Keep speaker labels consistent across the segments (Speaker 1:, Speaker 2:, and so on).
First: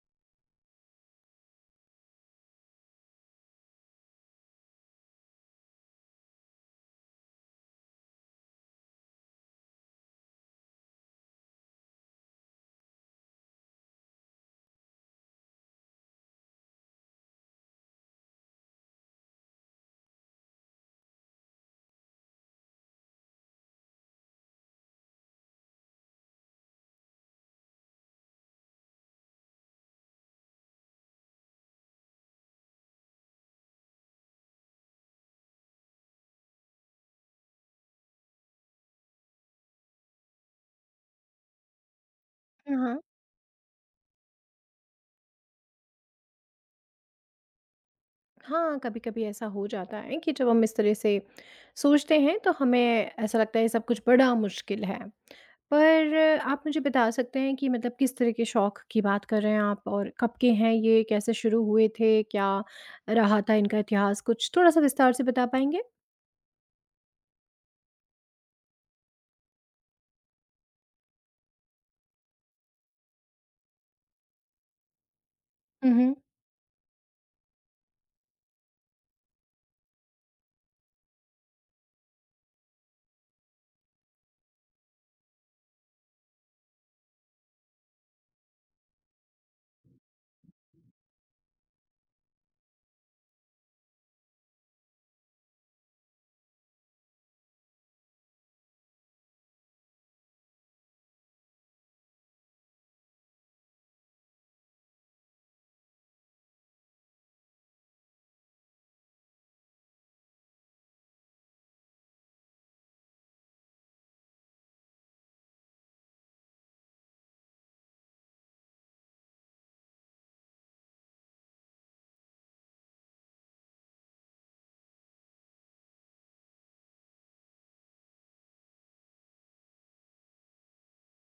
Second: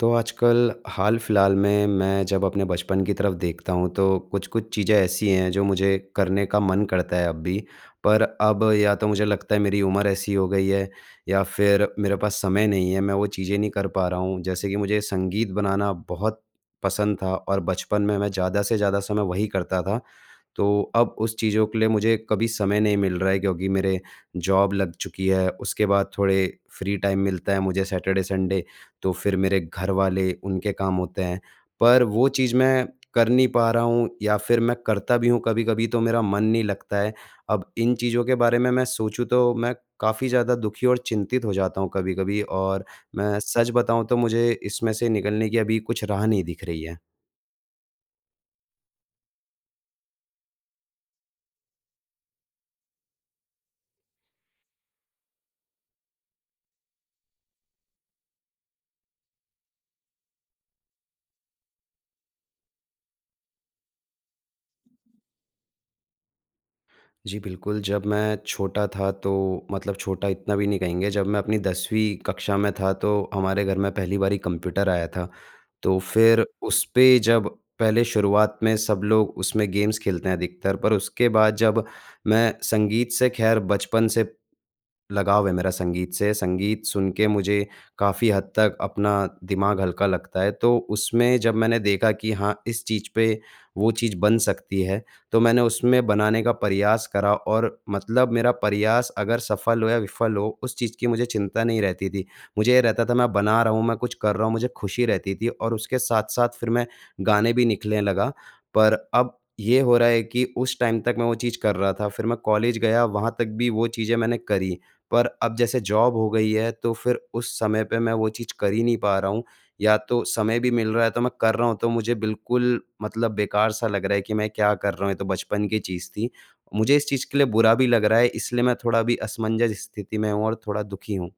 Speaker 1: तो आजकल हाल फिलहाल में मैं जब अपने बचपन की तरफ देखता हूँ तो कुछ-कुछ चीज़ें ऐसी हैं जो मुझे करने का मन करता है अब भी। पर अब या तो मुझे लगता है मेरी उम्र ऐसी हो गई है, या फिर मेरे पास समय नहीं है, मैं वो चीज़ें नहीं कर पा रहा हूँ। जैसे कि मुझे संगीत बनाना बहुत पसंद था और बचपन में मैं ज़्यादा से ज़्यादा समय वही करता था। तो अब उस चीज़ों के लिए मुझे कभी समय नहीं मिल रहा है, क्योंकि मेरे जॉब लग चुकी है, उसके बाद थोड़े फ्री टाइम मिलता है मुझे सैटरडे, संडे। तो फिर मेरे घर वाले उनके काम होते हैं। पर वो चीज़ मैं कर नहीं पा रहा हूँ, या फिर मैं करता भी हूँ कभी-कभी तो मेरा मन नहीं लगता है। अब इन चीज़ों के बारे में मैं सोचूँ तो मैं काफ़ी ज़्यादा दुखी और चिंतित हो जाता हूँ कभी-कभी। और
Speaker 2: हाँ,
Speaker 1: मैं सच बताऊँ तो मुझे इसमें से निकलने की अभी कुछ राह नहीं दिख रही है।
Speaker 2: हाँ, कभी-कभी ऐसा हो जाता है कि जब हम इस तरह से सोचते हैं तो हमें ऐसा लगता है सब कुछ बड़ा मुश्किल है। पर आप मुझे बता सकते हैं कि मतलब किस तरह के शौक की बात कर रहे हैं आप और कब के हैं ये? कैसे शुरू हुए थे? क्या रहा था इनका इतिहास? कुछ थोड़ा-सा विस्तार से बता पाएँगे?
Speaker 1: जी, बिल्कुल, जब मैं छोटा था तो मतलब छोटा इतना भी नहीं कहेंगे, जब मैं अपनी 10वीं कक्षा में था तो हमारे घर में पहली बारी कंप्यूटर आया था।
Speaker 2: हुँ,
Speaker 1: तो
Speaker 2: हुँ।
Speaker 1: फिर उस पे जब पहले शुरुआत में सब लोग उसमें गेम्स खेलते हैं अधिकतर, पर उसके बाद जब मैं संगीत से, ख़ैर बचपन से लगाव है मेरा संगीत से। संगीत सुन के मुझे काफ़ी हद तक अपना दिमाग हल्का लगता है। तो उसमें जब मैंने देखा कि हाँ, इस चीज़ पे वो चीज़ बन सकती है, तो मैंने उसमें बनाने का प्रयास करा। और मतलब मेरा प्रयास अगर सफल हो या विफल हो, उस चीज़ की मुझे चिंता नहीं रहती थी। मुझे ये रहता था, मैं बना रहा हूँ, मैं कुछ कर रहा हूँ, मुझे खुशी रहती थी। और उसके साथ-साथ फिर मैं गाने भी निकलने लगा। पर अब ये हो रहा है कि उस टाइम तक मैं वो चीज़ कर रहा था, फिर मैं कॉलेज गया, वहाँ तक भी वो चीज़ें मैंने करी। पर अब जैसे जॉब हो गई है तो फिर उस समय पे मैं वो चीज़ कर ही नहीं पा रहा हूँ। या तो समय भी मिल रहा है तो मैं कर रहा हूँ, तो मुझे बिल्कुल मतलब बेकार-सा लग रहा है कि मैं क्या कर रहा हूँ, ये तो बचपन की चीज़ थी। मुझे इस चीज़ के लिए बुरा भी लग रहा है, इसलिए मैं थोड़ा अभी असमंजस स्थिति में हूँ और थोड़ा दुखी हूँ।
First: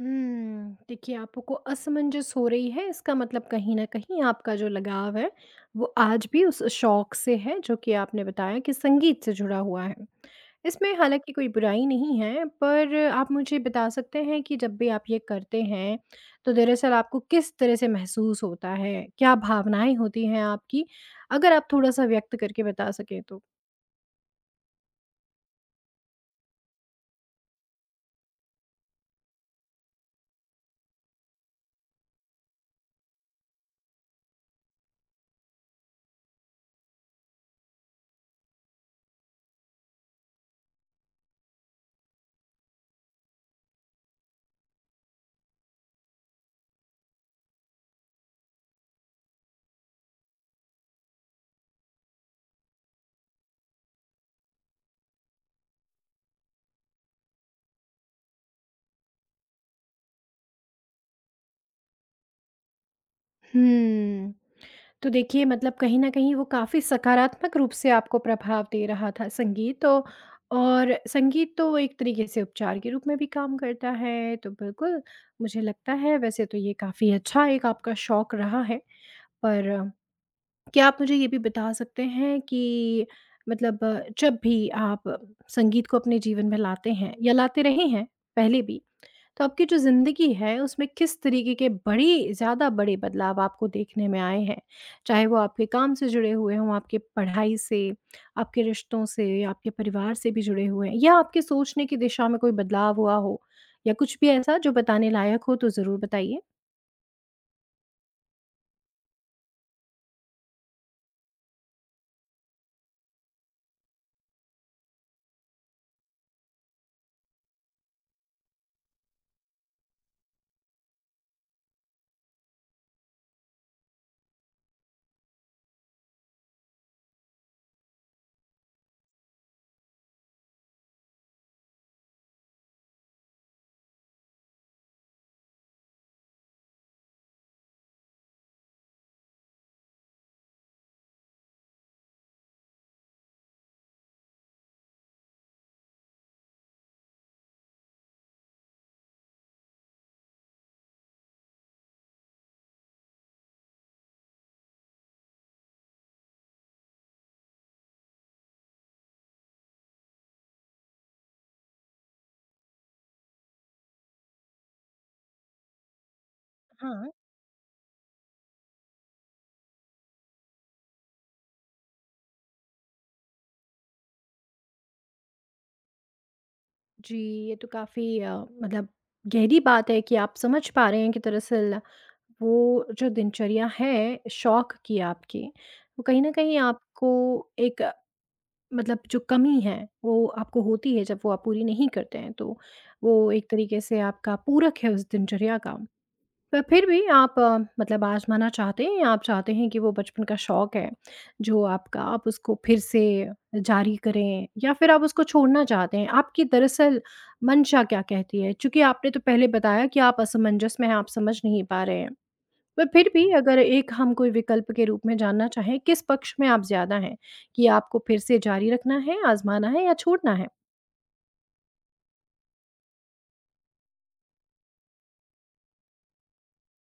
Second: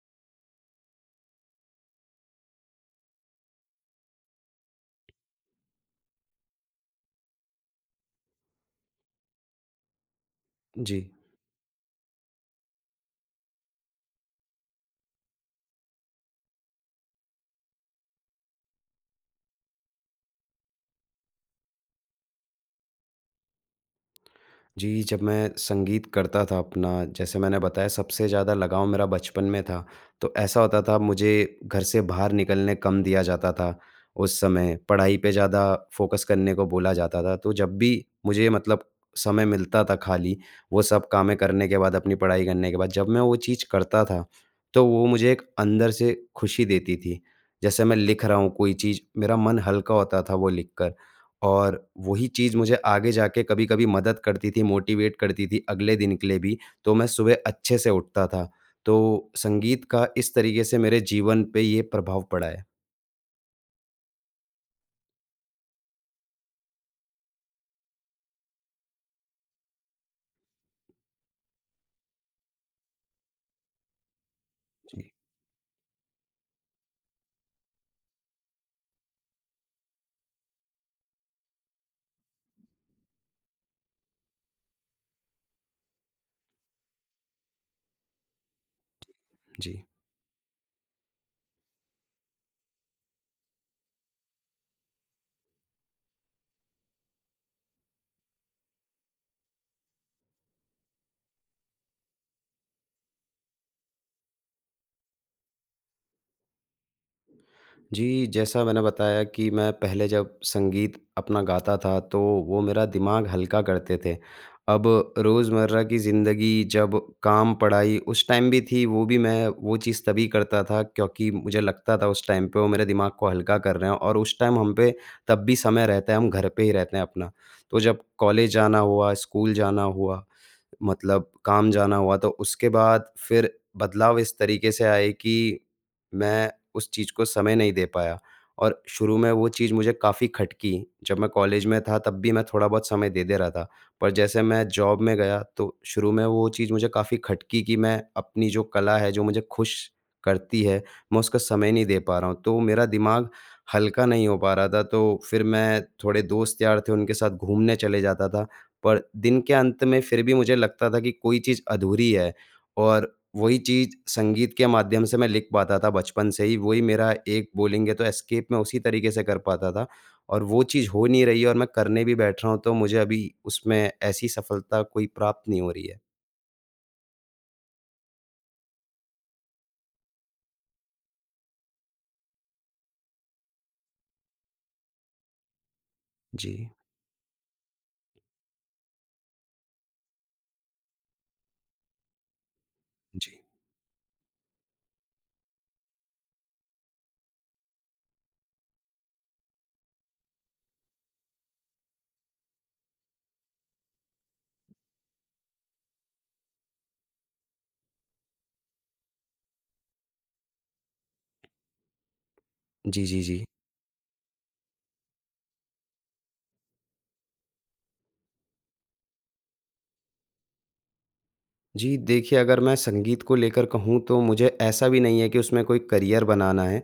Speaker 2: देखिए, आपको असमंजस हो रही है, इसका मतलब कहीं न कहीं आपका जो लगाव है वो आज भी उस शौक से है, जो कि आपने बताया कि संगीत से जुड़ा हुआ है। इसमें
Speaker 1: जी।
Speaker 2: हालाँकि कोई बुराई नहीं है, पर आप मुझे बता सकते हैं कि जब भी आप ये करते हैं, तो दरअसल आपको किस तरह से महसूस होता है? क्या भावनाएँ होती हैं आपकी? अगर आप थोड़ा-सा व्यक्त करके बता सकें तो।
Speaker 1: जी, जब मैं संगीत करता था अपना, जैसे मैंने बताया, सबसे ज़्यादा लगाव मेरा बचपन में था। तो ऐसा होता था, मुझे घर से बाहर निकलने कम दिया जाता था उस समय, पढ़ाई पे ज़्यादा फ़ोकस करने को बोला जाता था। तो जब भी मुझे मतलब समय मिलता था खाली, वो सब कामें करने के बाद, अपनी पढ़ाई करने के बाद, जब मैं वो चीज़ करता था, तो वो मुझे एक अंदर से खुशी देती थी। जैसे मैं लिख रहा हूँ कोई चीज़, मेरा मन हल्का होता था वो लिखकर। और वही चीज़ मुझे आगे जाके कभी-कभी मदद करती थी, मोटिवेट करती थी अगले दिन के लिए भी, तो मैं सुबह अच्छे से उठता था। तो संगीत का इस तरीके से मेरे जीवन पे ये प्रभाव पड़ा है।
Speaker 2: हुँ। तो देखिए, मतलब कहीं न कहीं वो काफ़ी सकारात्मक रूप से आपको प्रभाव दे रहा था संगीत तो, और संगीत तो एक तरीके से उपचार के रूप में भी काम करता है, तो बिल्कुल
Speaker 1: जी,
Speaker 2: मुझे लगता है वैसे तो ये काफ़ी अच्छा एक आपका शौक रहा है। पर क्या आप मुझे ये भी बता सकते हैं कि मतलब जब भी आप संगीत को अपने जीवन में लाते हैं या लाते रहे हैं पहले भी, तो आपकी जो
Speaker 1: जी।
Speaker 2: ज़िंदगी है उसमें किस तरीके के बड़े ज़्यादा बड़े बदलाव आपको देखने में आए हैं? चाहे वो आपके काम से जुड़े हुए हों, आपके पढ़ाई से, आपके रिश्तों से, आपके परिवार से भी जुड़े हुए हैं, या आपके सोचने की दिशा में कोई बदलाव हुआ हो या कुछ भी ऐसा जो बताने लायक हो, तो ज़रूर बताइए।
Speaker 1: जी, जैसा मैंने बताया कि मैं पहले जब संगीत अपना गाता था, तो वो मेरा दिमाग हल्का करते थे। अब रोज़मर्रा की ज़िंदगी जब, काम, पढ़ाई उस टाइम भी थी, वो भी मैं वो चीज़ तभी करता था, क्योंकि मुझे लगता था उस टाइम पे वो मेरे दिमाग को हल्का कर रहे हैं। और उस टाइम हम पे तब भी समय रहता है, हम घर पे ही रहते हैं अपना। तो जब कॉलेज जाना हुआ, स्कूल जाना हुआ, मतलब काम जाना हुआ, तो उसके बाद फिर बदलाव इस तरीके से आए कि मैं उस चीज़ को समय नहीं दे पाया, और शुरू में वो चीज़ मुझे काफ़ी खटकी। जब मैं कॉलेज में था तब भी मैं थोड़ा बहुत समय दे दे रहा था। पर जैसे मैं जॉब में गया तो शुरू में वो चीज़ मुझे काफ़ी खटकी कि मैं अपनी जो कला है, जो मुझे खुश करती है, मैं उसका समय नहीं दे पा रहा हूँ। तो मेरा दिमाग हल्का नहीं हो पा रहा था, तो फिर मैं थोड़े दोस्त यार थे, उनके साथ घूमने चले जाता था। पर दिन के अंत में फिर भी मुझे लगता था कि कोई चीज़ अधूरी है, और वही चीज़ संगीत के माध्यम से मैं लिख पाता था बचपन से ही। वही मेरा एक बोलेंगे तो एस्केप, मैं उसी तरीके से कर पाता था। और वो चीज़ हो नहीं रही है, और मैं करने भी बैठ रहा हूँ तो मुझे अभी उसमें ऐसी सफलता कोई प्राप्त नहीं हो रही है।
Speaker 2: जी, ये तो काफ़ी मतलब गहरी बात है कि आप समझ पा रहे हैं कि दरअसल वो जो दिनचर्या है शौक की आपकी, वो कहीं न कहीं
Speaker 1: जी,
Speaker 2: आपको एक मतलब जो कमी है, वो आपको होती है जब वो आप पूरी नहीं करते हैं, तो वो
Speaker 1: जी।
Speaker 2: एक तरीके से आपका पूरक है उस दिनचर्या का। पर फिर भी आप मतलब आज़माना चाहते हैं, आप चाहते हैं कि वो बचपन का शौक है, जो आपका, आप उसको फिर से जारी करें, या फिर आप उसको छोड़ना चाहते हैं? आपकी दरअसल मंशा क्या कहती है? चूँकि आपने तो पहले बताया कि आप असमंजस में हैं, आप समझ नहीं पा रहे हैं। पर
Speaker 1: जी,
Speaker 2: फिर
Speaker 1: जी,
Speaker 2: भी
Speaker 1: जी।
Speaker 2: अगर एक हम कोई विकल्प के रूप में जानना चाहें, किस पक्ष में आप ज़्यादा हैं? कि आपको फिर से जारी रखना है, आज़माना है या छोड़ना है?
Speaker 1: जी, देखिए, अगर मैं संगीत को लेकर कहूँ तो मुझे ऐसा भी नहीं है कि उसमें कोई करियर बनाना है,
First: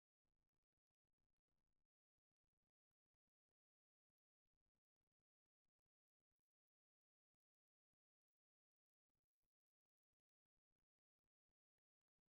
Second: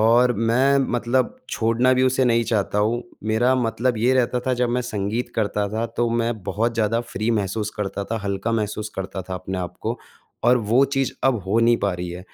Speaker 1: और मैं मतलब छोड़ना भी उसे नहीं चाहता हूँ। मेरा मतलब ये रहता था, जब मैं संगीत करता था तो मैं बहुत ज़्यादा फ्री महसूस करता था, हल्का महसूस करता था अपने आप को, और वो चीज़ अब हो नहीं पा रही है।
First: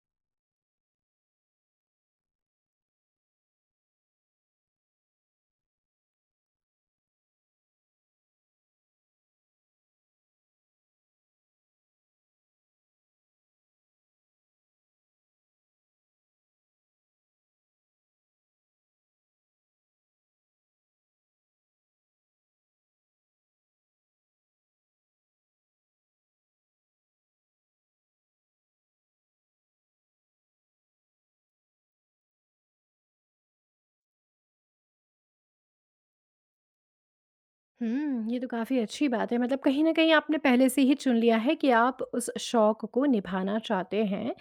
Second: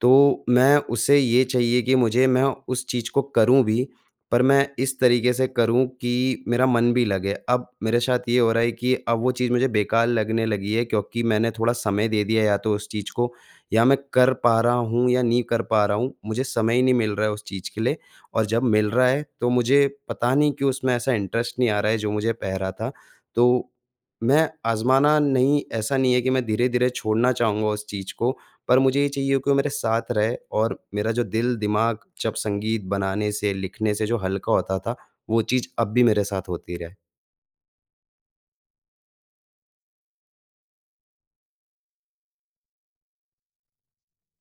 Speaker 1: तो मैं उसे ये चाहिए कि मुझे मैं उस चीज़ को करूँ भी, पर मैं इस तरीके से करूँ कि मेरा मन भी लगे। अब मेरे साथ ये हो रहा है कि अब वो चीज़ मुझे बेकार लगने लगी है, क्योंकि मैंने थोड़ा समय दे दिया या तो उस चीज़ को, या मैं कर पा रहा हूँ, या नहीं कर पा रहा हूँ, मुझे समय ही नहीं मिल रहा है उस चीज़ के लिए। और जब मिल रहा है तो मुझे पता नहीं क्यों उसमें ऐसा इंटरेस्ट नहीं आ रहा है जो मुझे पह रहा था। तो मैं आज़माना नहीं, ऐसा नहीं है कि मैं धीरे-धीरे छोड़ना चाहूँगा उस चीज़ को, पर मुझे ये चाहिए कि वो मेरे साथ रहे, और मेरा जो दिल दिमाग जब संगीत बनाने से, लिखने से जो हल्का होता था, वो चीज़ अब भी मेरे साथ होती रहे।
Speaker 2: ये तो काफ़ी अच्छी बात है। मतलब कहीं न कहीं आपने पहले से ही चुन लिया है कि आप उस शौक को निभाना चाहते हैं,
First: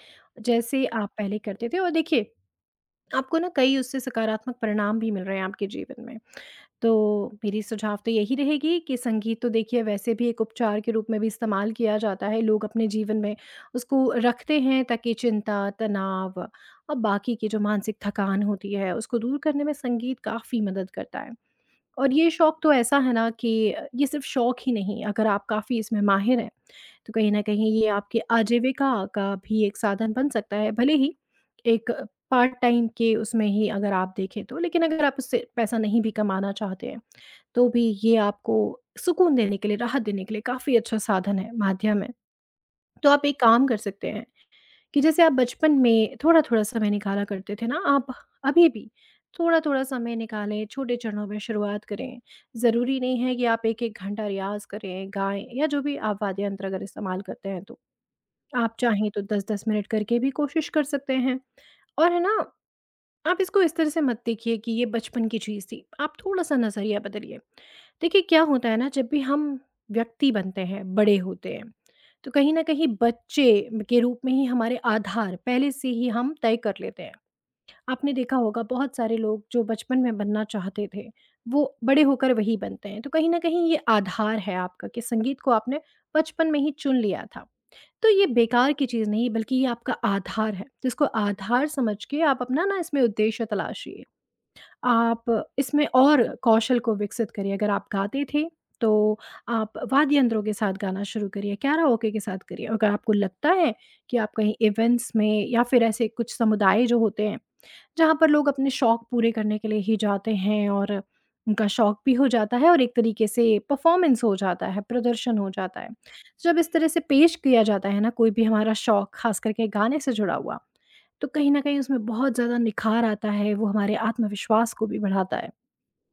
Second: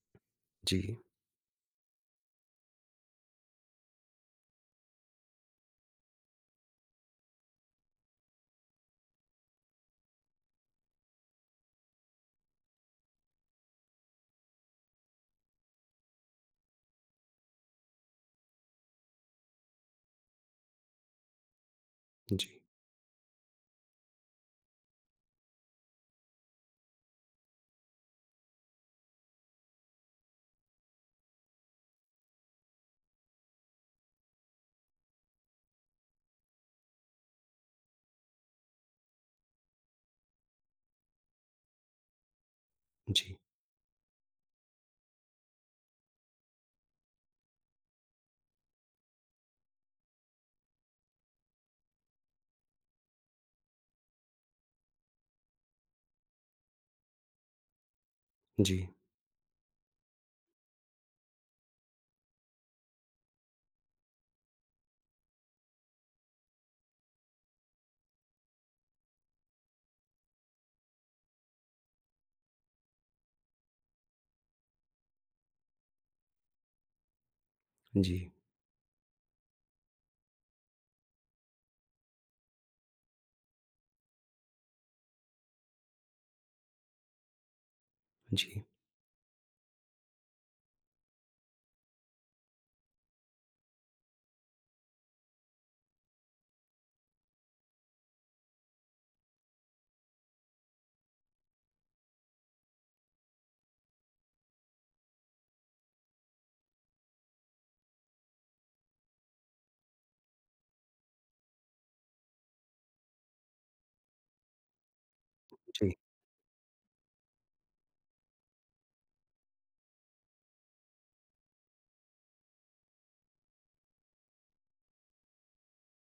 Speaker 1: जी,
Speaker 2: जैसे आप पहले करते थे। और देखिए, आपको ना कई उससे सकारात्मक परिणाम भी मिल रहे हैं आपके जीवन में। तो मेरी सुझाव तो यही रहेगी कि संगीत तो देखिए वैसे भी एक उपचार के रूप में भी इस्तेमाल किया जाता है। लोग अपने जीवन में उसको रखते हैं, ताकि चिंता, तनाव और बाकी की जो मानसिक थकान होती है, उसको दूर करने में संगीत काफ़ी मदद करता है। और ये
Speaker 1: जी,
Speaker 2: शौक तो ऐसा है ना कि ये सिर्फ शौक ही नहीं, अगर आप काफ़ी इसमें माहिर हैं, तो कहीं न कहीं ये आपकी आजीविका का भी एक साधन बन सकता है, भले ही एक पार्ट टाइम के उसमें ही अगर आप देखें तो। लेकिन अगर आप उससे पैसा नहीं भी कमाना चाहते हैं, तो भी ये आपको सुकून देने के लिए, राहत देने के लिए काफ़ी अच्छा साधन है, माध्यम है। तो आप
Speaker 1: जी,
Speaker 2: एक काम कर सकते हैं कि जैसे आप बचपन में थोड़ा-थोड़ा समय निकाला करते थे ना, आप अभी भी थोड़ा-थोड़ा समय निकालें, छोटे चरणों में शुरुआत करें। ज़रूरी नहीं है कि आप 1-1 घंटा रियाज़ करें, गाएँ या जो भी आप वाद्य यंत्र अगर इस्तेमाल करते हैं तो। आप
Speaker 1: जी,
Speaker 2: चाहें तो 10-10 मिनट करके भी कोशिश कर सकते हैं। और है ना, आप इसको इस तरह से मत देखिए कि ये बचपन की चीज़ थी। आप थोड़ा सा नज़रिया बदलिए। देखिए क्या होता है ना, जब भी हम व्यक्ति बनते हैं, बड़े होते हैं, तो कहीं ना कहीं बच्चे के रूप में ही हमारे आधार पहले से ही हम तय कर लेते हैं। आपने
Speaker 1: जी,
Speaker 2: देखा होगा, बहुत सारे लोग जो बचपन में बनना चाहते थे, वो बड़े होकर वही बनते हैं। तो कहीं ना कहीं ये आधार है आपका कि संगीत को आपने बचपन में ही चुन लिया था। तो ये
Speaker 1: जी,
Speaker 2: बेकार की चीज़ नहीं है, बल्कि ये आपका आधार है। जिसको आधार समझ के आप अपना ना इसमें उद्देश्य तलाशिए। आप इसमें और कौशल को विकसित करिए। अगर आप गाते थे, तो आप वाद्य यंत्रों के साथ गाना शुरू करिए, कैराओके के साथ करिए। अगर आपको लगता है कि आप कहीं इवेंट्स में या फिर ऐसे कुछ समुदाय जो होते हैं, जहाँ पर लोग अपने शौक पूरे करने के लिए ही जाते हैं और उनका शौक भी हो जाता है और एक तरीके से परफॉर्मेंस हो जाता है, प्रदर्शन हो जाता है।
Speaker 1: जी,
Speaker 2: तो जब इस तरह से पेश किया जाता है ना, कोई भी हमारा शौक ख़ास करके गाने से जुड़ा हुआ, तो कहीं न कहीं उसमें बहुत ज़्यादा निखार आता है, वो हमारे आत्मविश्वास को भी बढ़ाता है।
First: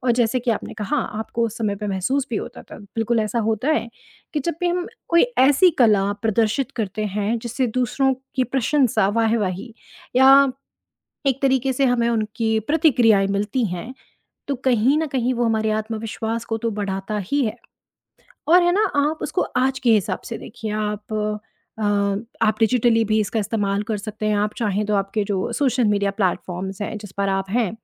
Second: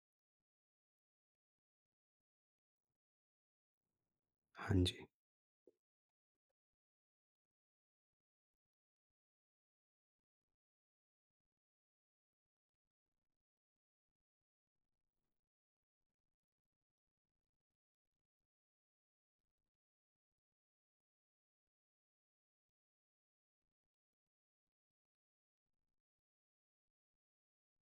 Speaker 2: और जैसे कि आपने कहा आपको उस समय पे महसूस भी होता था, बिल्कुल ऐसा होता है कि जब भी
Speaker 1: हाँ
Speaker 2: हम
Speaker 1: जी,
Speaker 2: कोई ऐसी कला प्रदर्शित करते हैं, जिससे दूसरों की प्रशंसा, वाह-वाही या एक तरीके से हमें उनकी प्रतिक्रियाएँ मिलती हैं, तो कहीं न कहीं वो हमारे आत्मविश्वास को तो बढ़ाता ही है। और है ना, आप उसको आज के हिसाब से देखिए। अ, आप डिजिटली भी इसका इस्तेमाल कर सकते हैं। आप चाहें तो आपके जो सोशल मीडिया प्लेटफ़ॉर्म्स हैं, जिस पर आप हैं,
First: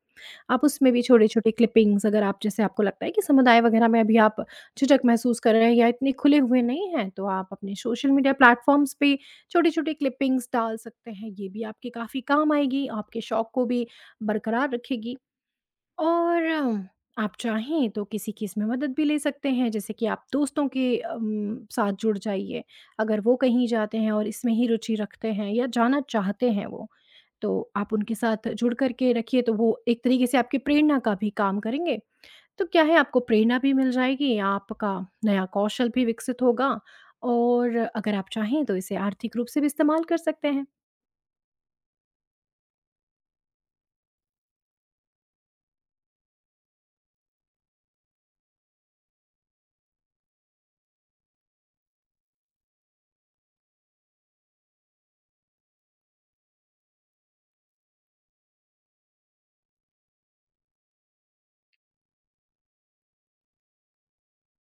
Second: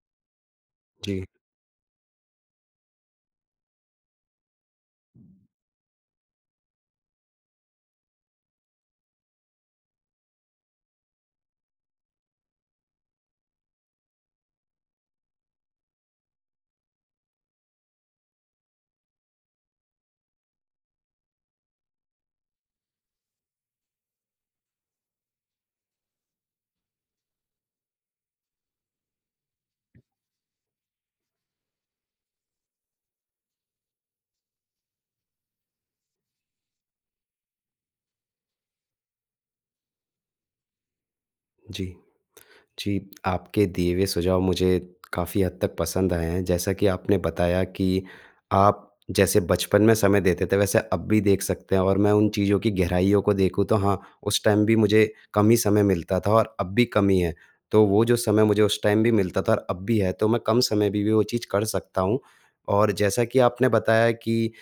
Speaker 2: आप उसमें भी
Speaker 1: जी,
Speaker 2: छोटे-छोटे क्लिपिंग्स, अगर आप, जैसे आपको लगता है कि समुदाय वगैरह में अभी आप झिझक महसूस कर रहे हैं या इतने खुले हुए नहीं हैं, तो आप अपने सोशल मीडिया प्लेटफ़ॉर्म्स पे छोटे-छोटे क्लिपिंग्स डाल सकते हैं। ये भी आपके काफ़ी काम आएगी, आपके शौक को भी बरकरार रखेगी। और आप चाहें तो किसी की इसमें मदद भी ले सकते हैं, जैसे कि आप दोस्तों के साथ जुड़ जाइए। अगर वो कहीं जाते हैं और इसमें ही रुचि रखते हैं या जाना चाहते हैं वो। तो आप उनके साथ जुड़ कर के रखिए, तो वो एक तरीके से आपकी प्रेरणा का भी काम करेंगे। तो क्या है, आपको प्रेरणा भी मिल जाएगी, आपका नया कौशल भी विकसित होगा और अगर आप चाहें तो इसे आर्थिक रूप से भी इस्तेमाल कर सकते हैं।
Speaker 1: जी। जी, आपके दिए हुए सुझाव मुझे काफ़ी हद तक पसंद आए हैं। जैसा कि आपने बताया कि आप जैसे बचपन में समय देते थे, वैसे अब भी देख सकते हैं, और मैं उन चीज़ों की गहराइयों को देखूँ तो हाँ, उस टाइम भी मुझे कम ही समय मिलता था, और अब भी कम ही है। तो वो जो समय मुझे उस टाइम भी मिलता था और अब भी है, तो मैं कम समय में भी वो चीज़ कर सकता हूँ। और जैसा कि आपने बताया कि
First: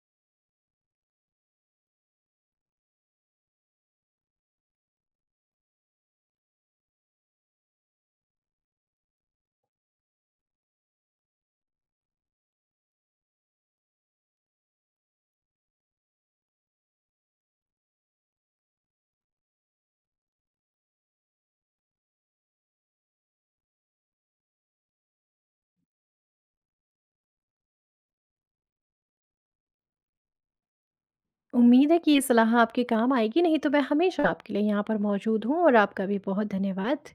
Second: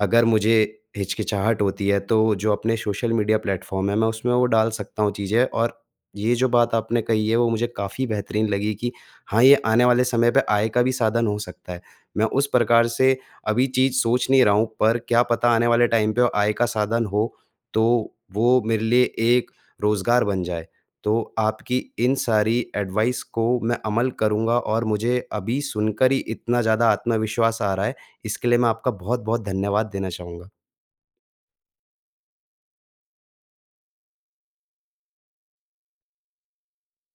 Speaker 1: अगर मुझे हिचकिचाहट होती है, तो जो अपने सोशल मीडिया प्लेटफ़ॉर्म है, मैं उसमें वो डाल सकता हूँ चीज़ें। और ये जो बात आपने कही है, वो मुझे काफ़ी बेहतरीन लगी कि हाँ, ये आने वाले समय पे आय का भी साधन हो सकता है। मैं उस प्रकार से अभी चीज़ सोच नहीं रहा हूँ, पर क्या पता आने वाले टाइम पे आय का साधन हो, तो वो मेरे लिए एक रोज़गार बन जाए। तो आपकी इन सारी एडवाइस को मैं अमल करूँगा, और मुझे अभी सुनकर ही इतना ज़्यादा आत्मविश्वास आ रहा है, इसके लिए मैं आपका बहुत-बहुत धन्यवाद देना चाहूँगा।
Speaker 2: उम्मीद है कि ये सलाह आपके काम आएगी, नहीं तो मैं हमेशा आपके लिए यहाँ पर मौजूद हूँ, और आपका भी बहुत धन्यवाद।